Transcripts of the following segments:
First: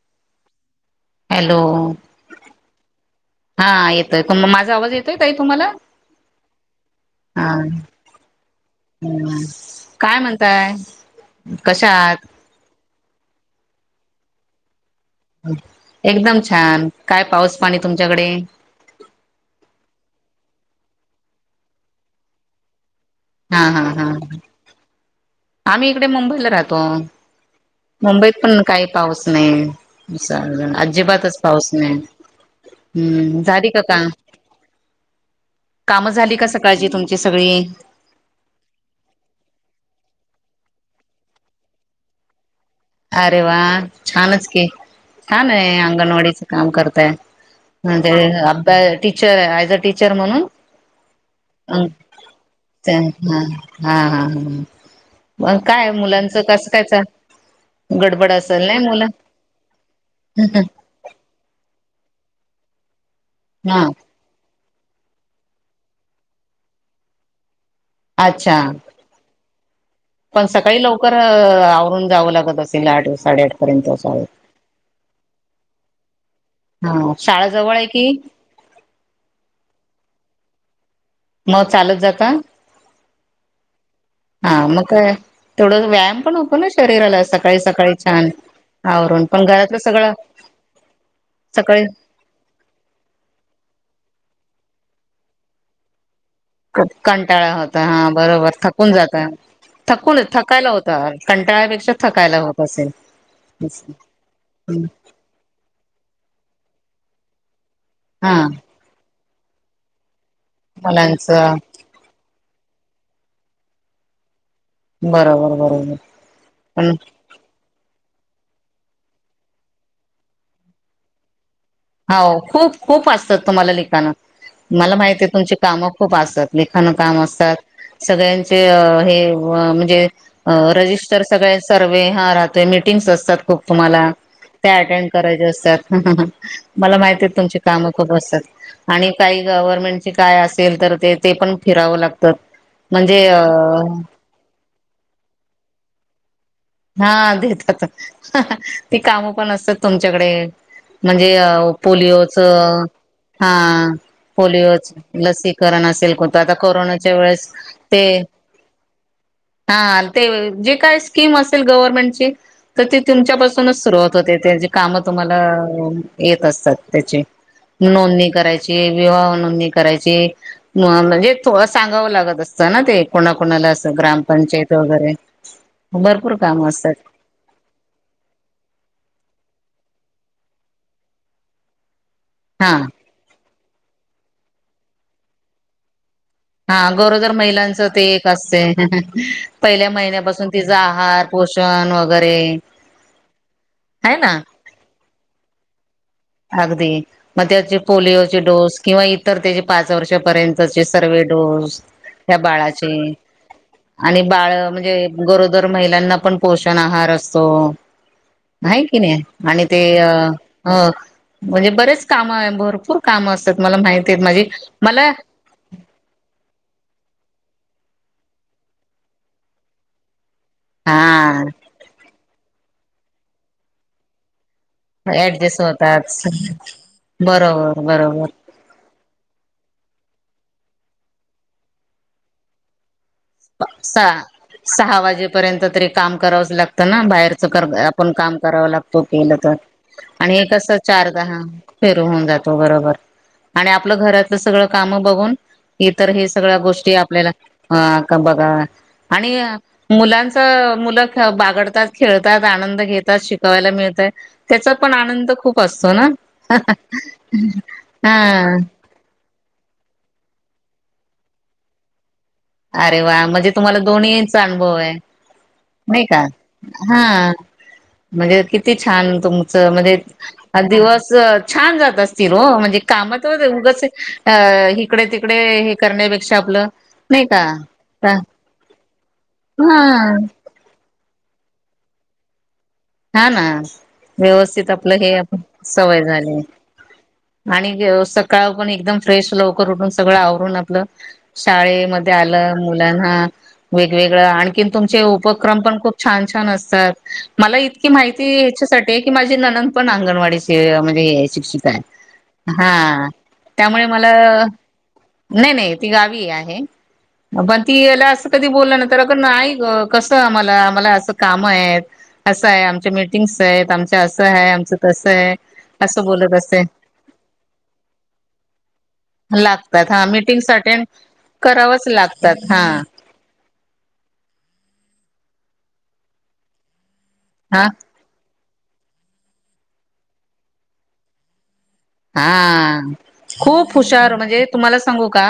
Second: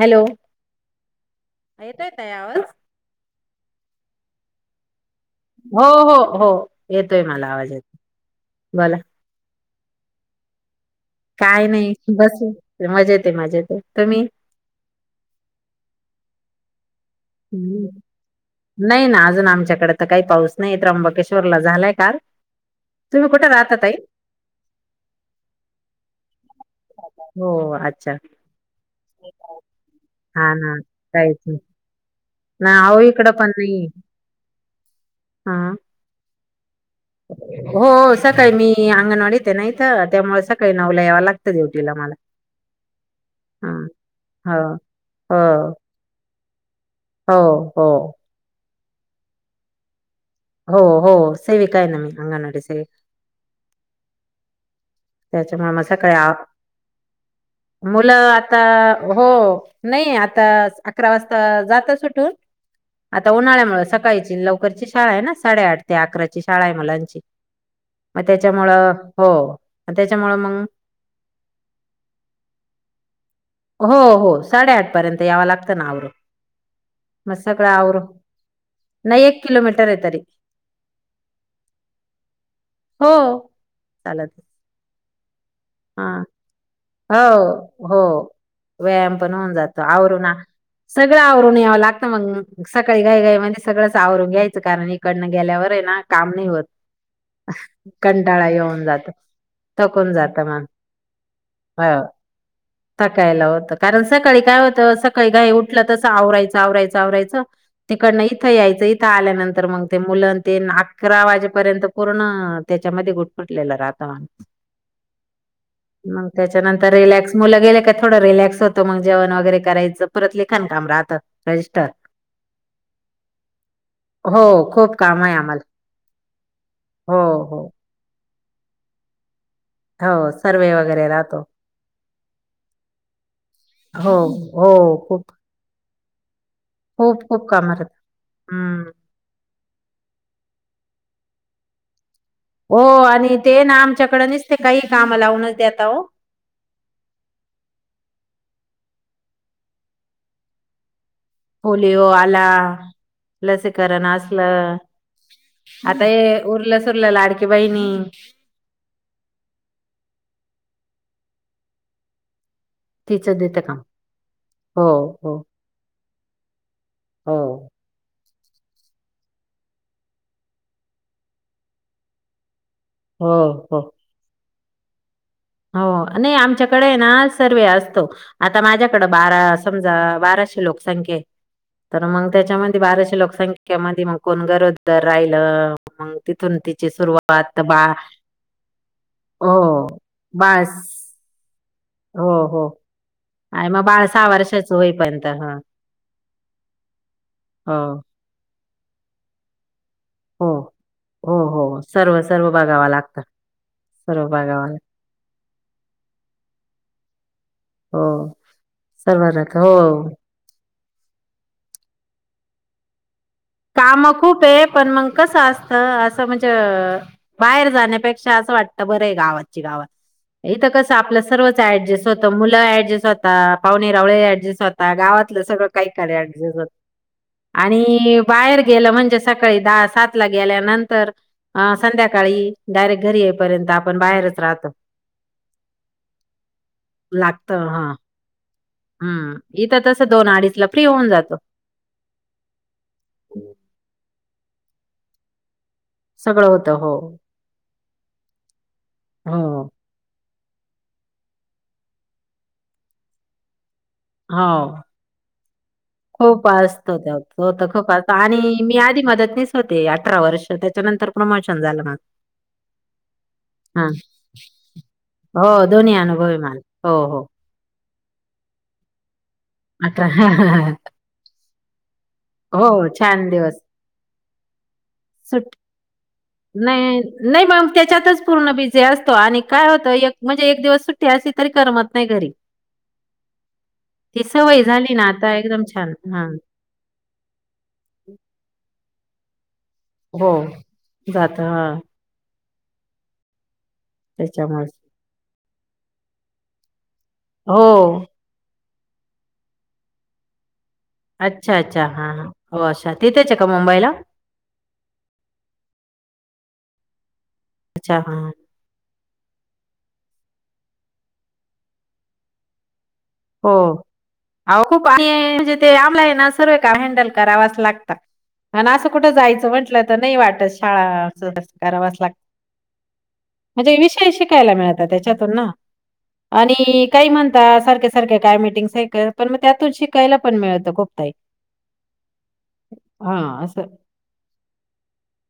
Hello. Hello. येतोय ताई आवाज? हा येतय म माझा आवाज येत. एतय का तुम्हाला? हो हो हो येतोय मला हा आवाज येतो बोला हम्. काय म्हणताय? काय कशा नाही आहात बस, मजेत मजेत, तुम्ही? एकदम छान. काय पाऊस पाणी तुमच्याकडे हम् नाही ना अजून आमच्याकडे तर काही पाऊस. नाही त्र्यंबकेश्वर ला झालंय का? हा हा हा आम्ही इकडे मुंबईला राहतो. हो अच्छा मुंबईत पण काही पाऊस नाही, आणि हा मुसळ ना काहीच अजिबातच पाऊस नाही. ना अहो इकडं हम्म पण झाली का नाही काम? हा काम झाली का? सकाळची तुमची सगळी हो अस काय मी अंगनवाडीत हाय नाहीका. त्यामुळे सकाळी नवला यावं लागतं ड्युटीला मला. अरे वा हा छानच की हो छान हो आहे अंगणवाडीचं काम करत. हो हो आत्ता ते टीचर अ टीचर म्हणून हो हो सेविका अ आहे ना मी अंगणवाडी सेविका ह हा हा ह. म त्याच्यामुळे मग काय सकाळी आ मुलांचं कसं कायच? मुलं आता हो नाही आता अकरा वाजता जात सुटी आता उन्हाळ्यामुळे हा सकाळीची लवकर ची शाळा आहे ना साडेआठ ते अकराची शाळा आहे मुलाची. मग अच्छा त्याच्यामुळं हो. त्याच्यामुळं पण मग सकाळी लवकर आवरून जावं लागत असेल आठ साडेआठ पर्यंत असाव यंत यावं लागतं ना आवर हा शाळा जवळ आहे की नाही एक किलोमीटर आहे तरी. मग चालत जाता? हो चालत हा मग काय? ते थोड हा व्यायाम पण होतो ना शरीराला सकाळी हो सकाळी हो छान. व्यायाम आवरून पण होऊन घरातलं जातो सगळं आवरून आ सगळं आवरून यावं सकाळी लागतं मग सकाळी घाई गाई मध्ये सगळंच आवरून घ्यायचं. कारण इकडनं गेल्यावर आहे ना काम नाही होत खूप कंटाळा होता हा कंटाळा बरोबर येऊन थकून जातो जात. थकून जात मग थकायला होतं कंटाळ्यापेक्षा हो थकायला होत. असेल थकायला होतं कारण सकाळी काय होतं सकाळी घाई उठलं तसं आवरायचं आवरायचं वयच तिकडन हा इथं यायचं इथं आल्यानंतर मग ते मुलं ते अकरा मुलांच वाजेपर्यंत पूर्ण त्याच्यामध्ये गुटफुटलेलं राहतावाण बरोबर बरोबर. मग त्याच्यानंतर पण रिलॅक्स मुलं गेले थोडं रिलॅक्स होतंगेवण वगैरे करायचं परत लिखान काम राहतं. रजिस्टर हो खूप खूप असतात तुम्हाला लिखाणं. हो मला खूप काम माहिती आहे तुमची आम्हाला कामं खूप असतात लिखाण हो काम हो असतात सगळ्यांचे हे म्हणजे हो सर्वे वगैरे रजिस्टर राहतो सगळे सर्व हा राहतोय मिीटिंग्स असतात खूप तुम्हाला. हो हो त्या अटेंड खूप करायचे असतात. मला खूप माहिती खूप तुमची काम राहत खूप असतात हम्म आणि काही गव्हर्नमेंट काय अस तर ते पण फिरावं लागत. हो आणि ते ना आमच्याकड नच ते काही काम लावूनच देता हो. हा देतात ती कामं पण असतात तुमच्याकडे. म्हणजे पोलिओ आला पोलिओचं हा लसीकरण पोलिओ असलं लसीकरण आता असेल कोणतं हे आता उरलं सुरलं कोरोनाच्या लाडकी वेळेस बहिणी ते हा ते जे काय स्कीम असेल गव्हर्मेंटची तर ते तिचं देतं तुमच्यापासूनच काम सुरुवात होते त्यांची हो कामं हो तुम्हाला येत असतात त्याचे हो नोंदणी करायची विवाह नोंदणी करायची म्हणजे थोडं सांगाव लागत अस ना ते हो कुणाकुणाला हो असं ग्रामपंचायत वगैरे हो नाही भरपूर कामं असतात आमच्याकडे ना सर्वे असतो आता माझ्याकड बारा समजा बाराशे लोकसंख्य्या तर मग हा त्याच्यामध्ये बाराश लोकसंख्येमध्ये मग कोण गरोदर राहिलं मग तिथून हा तिची गरोदर सुरुवात महिलांच बा ते एक असते हो पहिल्या महि बास तिचा आहार पोषण हो वगैरे हो आणि मग बाळ आहे सहा ना वर्षाच होईपर्यंत ह अगदी मग त्याचे पोलिओचे डोस किंवा इतर त्याचे पाच हो वर्षापर्यंतचे सर्वे हो हो डोस सर्व ह सर्व बघावं बाळाचे लागतं आणि सर्व बाळ बघावं लागतं म्हणजे गरोदर महिलांना पण पोषण आहार असत तो हो आहे की नाही सर्व राहतं आणि हो ते अ ह म्हणजे बरेच काम आहे भरपूर काम असत काम खूप आहे पण मग कसं असतं असं म्हणजे बाहेर जाण्यापेक्षा असं वाटत बरं आहे गावाची गावात इ तर कसं आपलं हा सर्वच ऍडजस्ट होत मुलं ऍडजस्ट होता पाहुणेरावळे ऍडजस्ट होता ता गावातलं ऍडजस्ट सगळं काही होतात के बरोबर आणि बरोबर बाहेर गे म्हणजे सकाळी दहा सात ला गेल्यानंतर संध्याकाळी डायरेक् र्यंत आपण सहा बाहेरच राह सहा वाजेपर्यंत तरी काम करावंच लागतं ना बाहेरच लागतं हां, आपण काम करावं लागत तो केलं हं. तर इथं तसं आणि एकस फ्री होऊन चार जातं. दहा फेर होन जातो बरोबर आणि आपलं घरातलं सगळ काम बघून इतर हे सगळं सगळ्या होतं. हो, गोष्टी आपल्याला अ बा आणि हो, मु मु मुलं बागडतात खेळतात आनंद घेतात शिकावायला मिळत त्याचा हो. पण आनंद खूप असतो ना खूप असतं हा मदतनीच होते अठरा वर्ष त्याच्यानंतर प्रमोशन झालं म अरे वा म्हणजे तुम्हाला दोन्हीचा अनुभव आहे हो, दोन्ही ब का अनुभव आहे मला. हो, हो. हा म्हणजे किती छान तुमचं म्हणजे दिवस छान जात अस हो, म्हणजे काम छान दिवस. उगच अ इिकडे तिकडे सुट हे करण्यापेक्षा आपलं नाही, नाही मग हा त्याच्यातच पूर्ण बिझी असतो आणि काय होतं एक म्हणजे एक दि सुट्ट्यास इतरी करमत नाही घरी हा ना ती सवय व्यवस्थित आपलं झाली ना हे आता एकदम छान. सवय हां. झाली आणि सकाळ पण एकदम फ्रेश लवकर उठून सगळं हो, आवरून आपलं जातं हां, शाळेमध्ये आलं मुलांना वेगवेगळे आणखीन त्याच्यामुळेच. तुमचे उपक्रम पण खूप छान छान असतात मला हो इतकी माहिती ह्याच्यासाठी की माझे ननन पण अंगणवाडी म्हणजे अच्छा, शिक्षिक अच्छा. हां, हां. हो, हा अच्छा. तिथेच आहे का त्यामुळे मुंबईला? मला नाही नाही ती गावी आहे पण ती अच्छा, याला असं हां. कधी बोललं ना तर अगं कस आम्हाला आम्हाला असं काम आहेत असं आहे आमच्या मि हो खूप आहे. म्हणजे ते आमला असं आहे ना बोलत सर्व असते का हँडल करावाच लागत आणिण असं कुठं जायचं म्हंटलं लागतात तर हा नाही वाटत मीटिंग्स अटेंड शाळा करावंच करावाच लाग लागतात हा म्हणजे विषय शिकायला मिळत त्याच्यातून ना आणि काही म्हणता हा सारखे काय मीटिंग पण मग त्यातून शिकायला पण मिळतं खूप तही हा असं. खूप हुशार म्हणजे तुम्हाला सांगू का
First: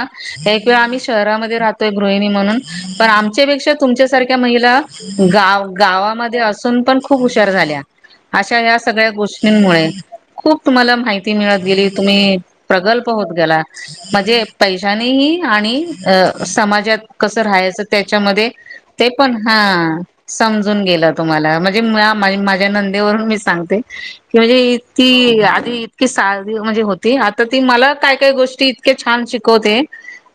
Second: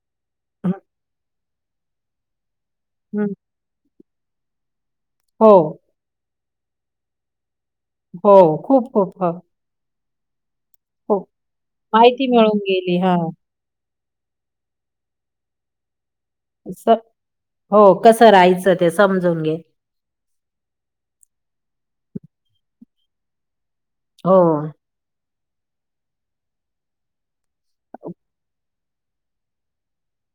एक हं, वेळा आम्ही शहरामध्ये राहो गृहिणी म्हणून पण हं. आमच्यापेक्षा तुमच्या सारख्या महिला गा हो, गावामध्ये ून पण खूप हुशार झाल्या हो. अशा या खूप, सगळ्या खूप. हो, गोष्टींमुळे खूप तुम्हाला खूप. माहिती मिळत गेली माहिती तुम्ही मिळून गेली. प्रगल्प हां. होत गेला म्हणजे पैशानीही आणि अ असं समाजात कसं राहायचं हो, कसं त्याच्यामध्ये राहायचं ते पण समजून घे. हा समजून गेले तुला म्हणजे माझ्या नंदेवरून मी सांगते की हो. म्हणजे ती आध की सा म्हणजे होती आता ती मला काय काय गोष्टी इतके छान शिकवते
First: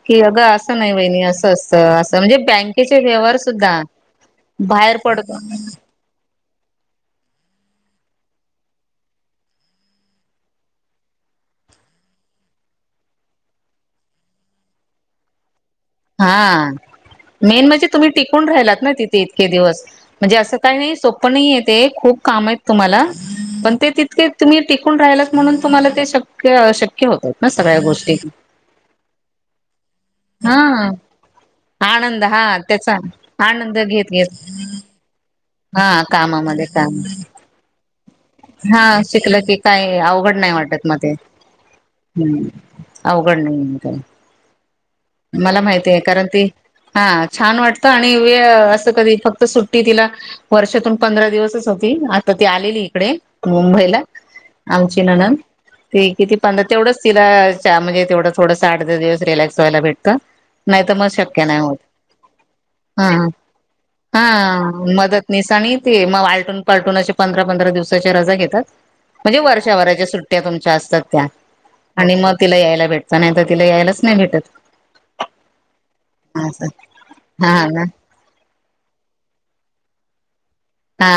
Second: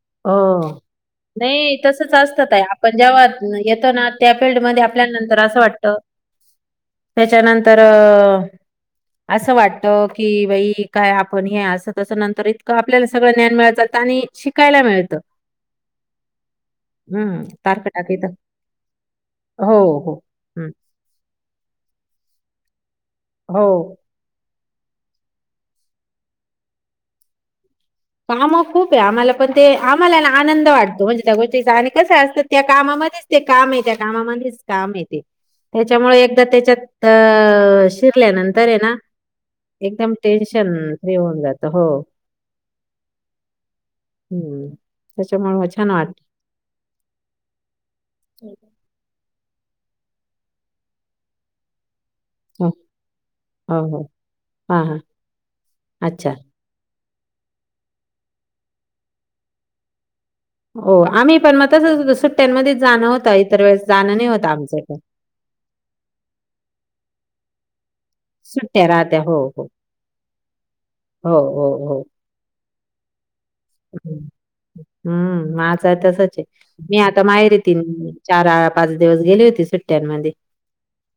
की अगं असं हो. नाही वहिणी, असं असतं, नाही तसंच असं म्हणजे असतं ताई आपण बँकेचे व्यवहार सुद्धा बाहेर,,,, पडत नंतर असं वाटत,,,,, त्याच्यानंतरऽऽ असं वाटत की बाई काय आपण हे असं तसं नंतर इतकं आपल्याला सगळं ज्ञान मिळाचात... आणि शिकायला मिळतं.. हाऽऽ हं, मेन म्हणजे तारखं तुम्ही टाकीत टिकून राहिलात ना तिथे इतके हो, दिवस हो. म्हणजे असं हं, काही नाही सोप नाही ये ते खूप कामं,,,,, तुम्हाला पण ते हो. तितके तुम्ही टिकून राहिलात म्हणून तुम्हाला ते शक्य शक्य होत ना. सगळ्या गोष्टी कामं खूप आहे आम्हाला पण ते आम्हालानां हा आनंद वाटतो.... म्हणजे त्या गोष्टीचा,,, आणि कसं आनंद असतं हा त्या त्याचा कामामध्येच ते काम आनंद आहे त्या घेत घेत कामामध्येच काम य ते.. हा त्याच्यामुळे एकदा कामामध्ये काम त्याच्यात अऽऽऽ शिरल्यानंतर आहे ना हा शिकलं की काय एकदम अवघड टेनश.. नाही शन वाटत मग ते फ्री होऊन जात हो.. हम्म अवघड नाही,,,, हं. त्याच्यामुळे मला मग छान माहिती आहे वाटतं. कारण ती,,,, हा छान वाटत आणि वे असं कधी फक्त सुटऽऽऽ टी तिला वर्षातून पंधरा दिवसच होती. तर ती हो, आलेली इकडे, हो, मुंबईला,, हो. हां, हां. आमची ननंद ते अच्छा. किती पंधरा तेवढंच... तिला म्हणजे तेवढं थोडसं आठ, धा दिवस रिलॅक्स वायला भेटतं... नाही तर हो, मग आम्ही शक्य पण नाही मग होत,,, तसंच होतं सुट्ट्यांमध्येच जाणं ह होतं, इतर वेळेस जाणं हा नाही होतं आमचं पण. मदतनीस,,, ठिकाणी ते मग आलटून पलटून अशे पंधरा.. पंधरा रजा घेतात,,, सुट्ट्या राहत्या. म्हणजे हो, हो. वर्षाभराच्या सुट्ट्या तुमच्या असतात त्या. हो, हो, हो. आणि मग तिला यायला भेटतं, नाही तर तिला यायलाच नाही भेटतं.... हम्म,, माझं आहे तसच आहे, मी आता माहेर हा ये ना तीनचाऽऽ ारा पाच दिवस गेले होते सुट्ट्यांमध्ये. हा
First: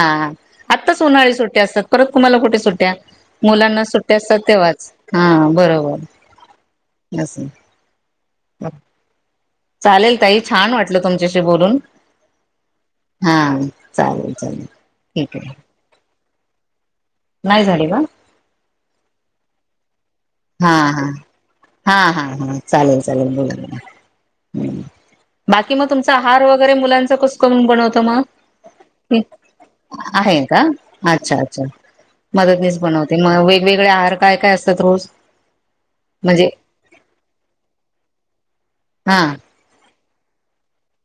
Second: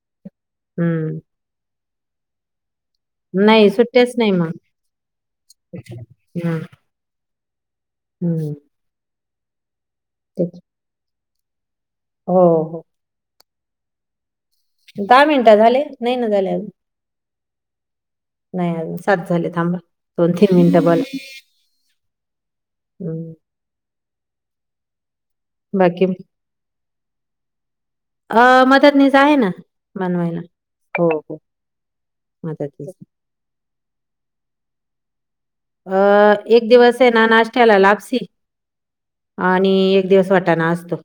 आत्ताच हं. ऊन्हाळी सुट्ट्या असतात परत तुम्हाला कुठे सुट्ट्या.. नाही मुलांना सुट्ट्याच सुट्टे नाही असतात,, मग. तेव्हाच हा बरोबच हम्म.. चालेल ताई छान वाटलं तुमच्याशी बोलून.. होऽ होऽ हा,, चालेल. चालेल दहा ठीक आहे मिनटं झाले,, नाही ना झाले अजून,. नाही झाले वाऽऽ नाही अजून सात झाले थांबा.. दोन तीन हा मिनिटं हा बोला. हा हा हा चालेल चालेल हम्म. बोला.. बाकी मग तुमचा आहार वगैरे मुलांच कसक बनत अ मदतनीस जा आहे ना बनवायला आहे का हो अच्छा हो.. अच्छा मदतनीस बनवते मग वेऋगवेगळे आहार काय काय असतात रोज म्हणजे अंऽऽ एक दिवस आहे ना नाश्त्याला लापसी हा आणिऽऽ एक दिवस वाटाना असतो..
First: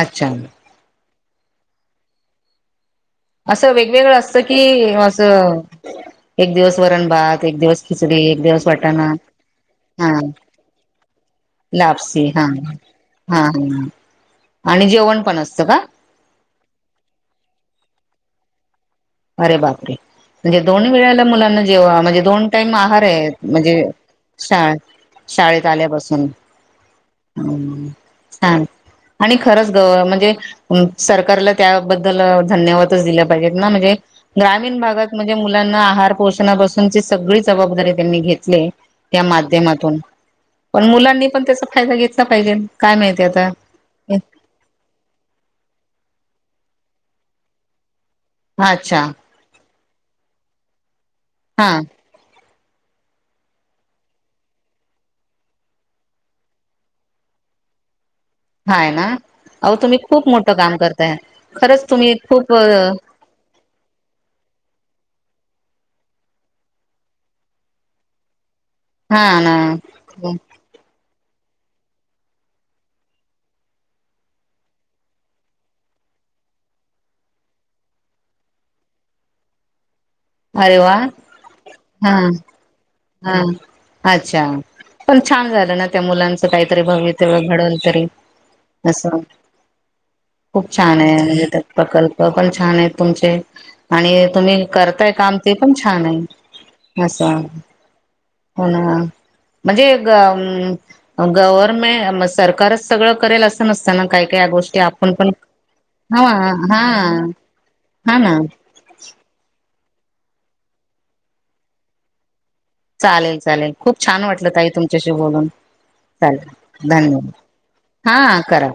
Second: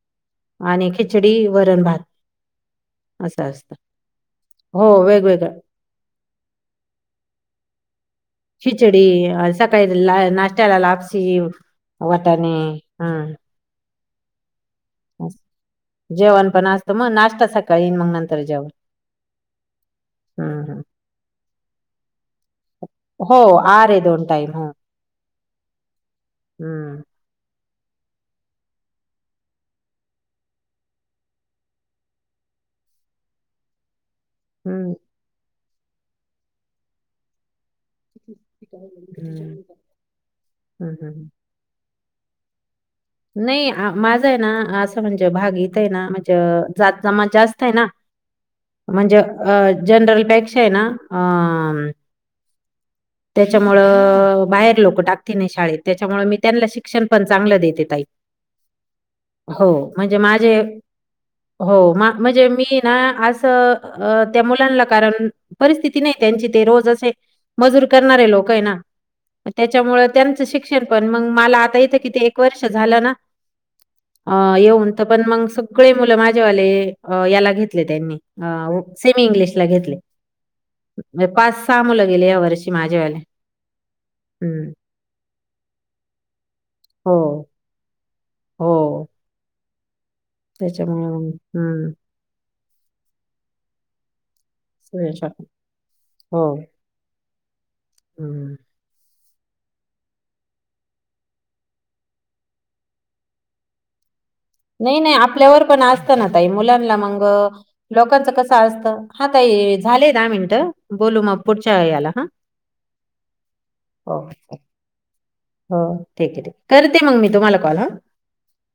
अच्छा चडी वरण भात अस असं असत वेगवेगळं असतं की हो वेगवेगळं. असं एक दिवस वरण भात एक दिवस खिचडी एक दिवस खिचडी वाटाणा सकाळी हा ला नाश््याला लाग.. अशी लापसी हा वाटाने,, हम्म. हा हा आणि जेवण पण असतं का जेवण पण असत, मग नाश्ता सकाळी मग नंतर जेवण.. अरे बापरे! म्हणजे हं, हं. दोन वेळाला मुलांना जेव्हा म्हणजे दोन टाइम आहार आहे हो, म्हणजे.. आहार आहे टाईम. हो. शा,,, शाळेत आल्यापासून हं. छांन.. आणि खरंच ग,, म्हणजे सरकारला त्याबद्दल धन्यवादच दिले पाहिजेत ना म्हणजे.. ग्रामीण हं. भागात म्हणजे मुलांना आहार पोषणापासूनची सगळी जबाबदारी. त्यांनी घेतले, त्या हं, माध्यमातून पण हं, हं. मुलांनी पण त्याचा फायदा घेतला पाहिजे.. काय माहिती आता नाही माझा आहे ना, असं म्हणजे भाग येत आहे ना म्हणजे,, जात जमा जास्त आहे ना अच्छा म्हणजे अऽऽजनरल पेक्षा आहे नाऽऽ [inaudible] हा त्याच्यामुळं बाहेर लोक टाकते नाही शाळेत त्याच्यामुळ मी त्यांना शिक्षण पण चांगलं देते ताई [inaudible] हाय ना [inaudible] हो अहो तुम्ही म्हणजे खूप माझे मोठं काम करताय हो खरंच तुम्ही म्हणजे खूप मी ना अस [inaudible] मुलांना कारण परिस्थिती नाही त्यांची ते रोज असे मजूर करणारे लोक आहे ना हा [inaudible] ना त्याच्यामु त्यांचं शिक्षण पण मग मला आता इथं किती एक वर्ष झालं ना [inaudible] अ येऊन तर पण मग सगळे मुलं माझेवाले याला घेतले त्यांनी [inaudible] स इ अरे वा पाच स हा गे वर्ष [inaudible] माझ्यावाले हा [inaudible] अच्छा पण छान झालं ना त्या मुलांचं काहीतरी हो, भवित्य घडल तरी [inaudible] हो. अचछा [inaudible] खूप छान त्याच्यामुळे आहे मग म्हे हं. प्रकल्प पण छान आहेत तुमचे आणि तुम्ही करताय [inaudible] काम ते पण छान हो, आहे हं. असंणा [inaudible] म्हणजे गव्हर्में सरकारच सगळं करेल असं नसताना [inaudible] नाही नाही आपल्यावर पण असत ना हा तई हा मुलांना मग हा लोकांच ना कसं असत [inaudible] हा तई झालेय दहा मिनिटं बोलू मग पुढच्या वे याला हा [inaudible] चालेल चालेल खूप छान वाटल ताई तुमच्याशी बोलून [inaudible] ठीक आहे क चालेल करते मग मी धन्यवाद तुम्हाला कॉ हा करा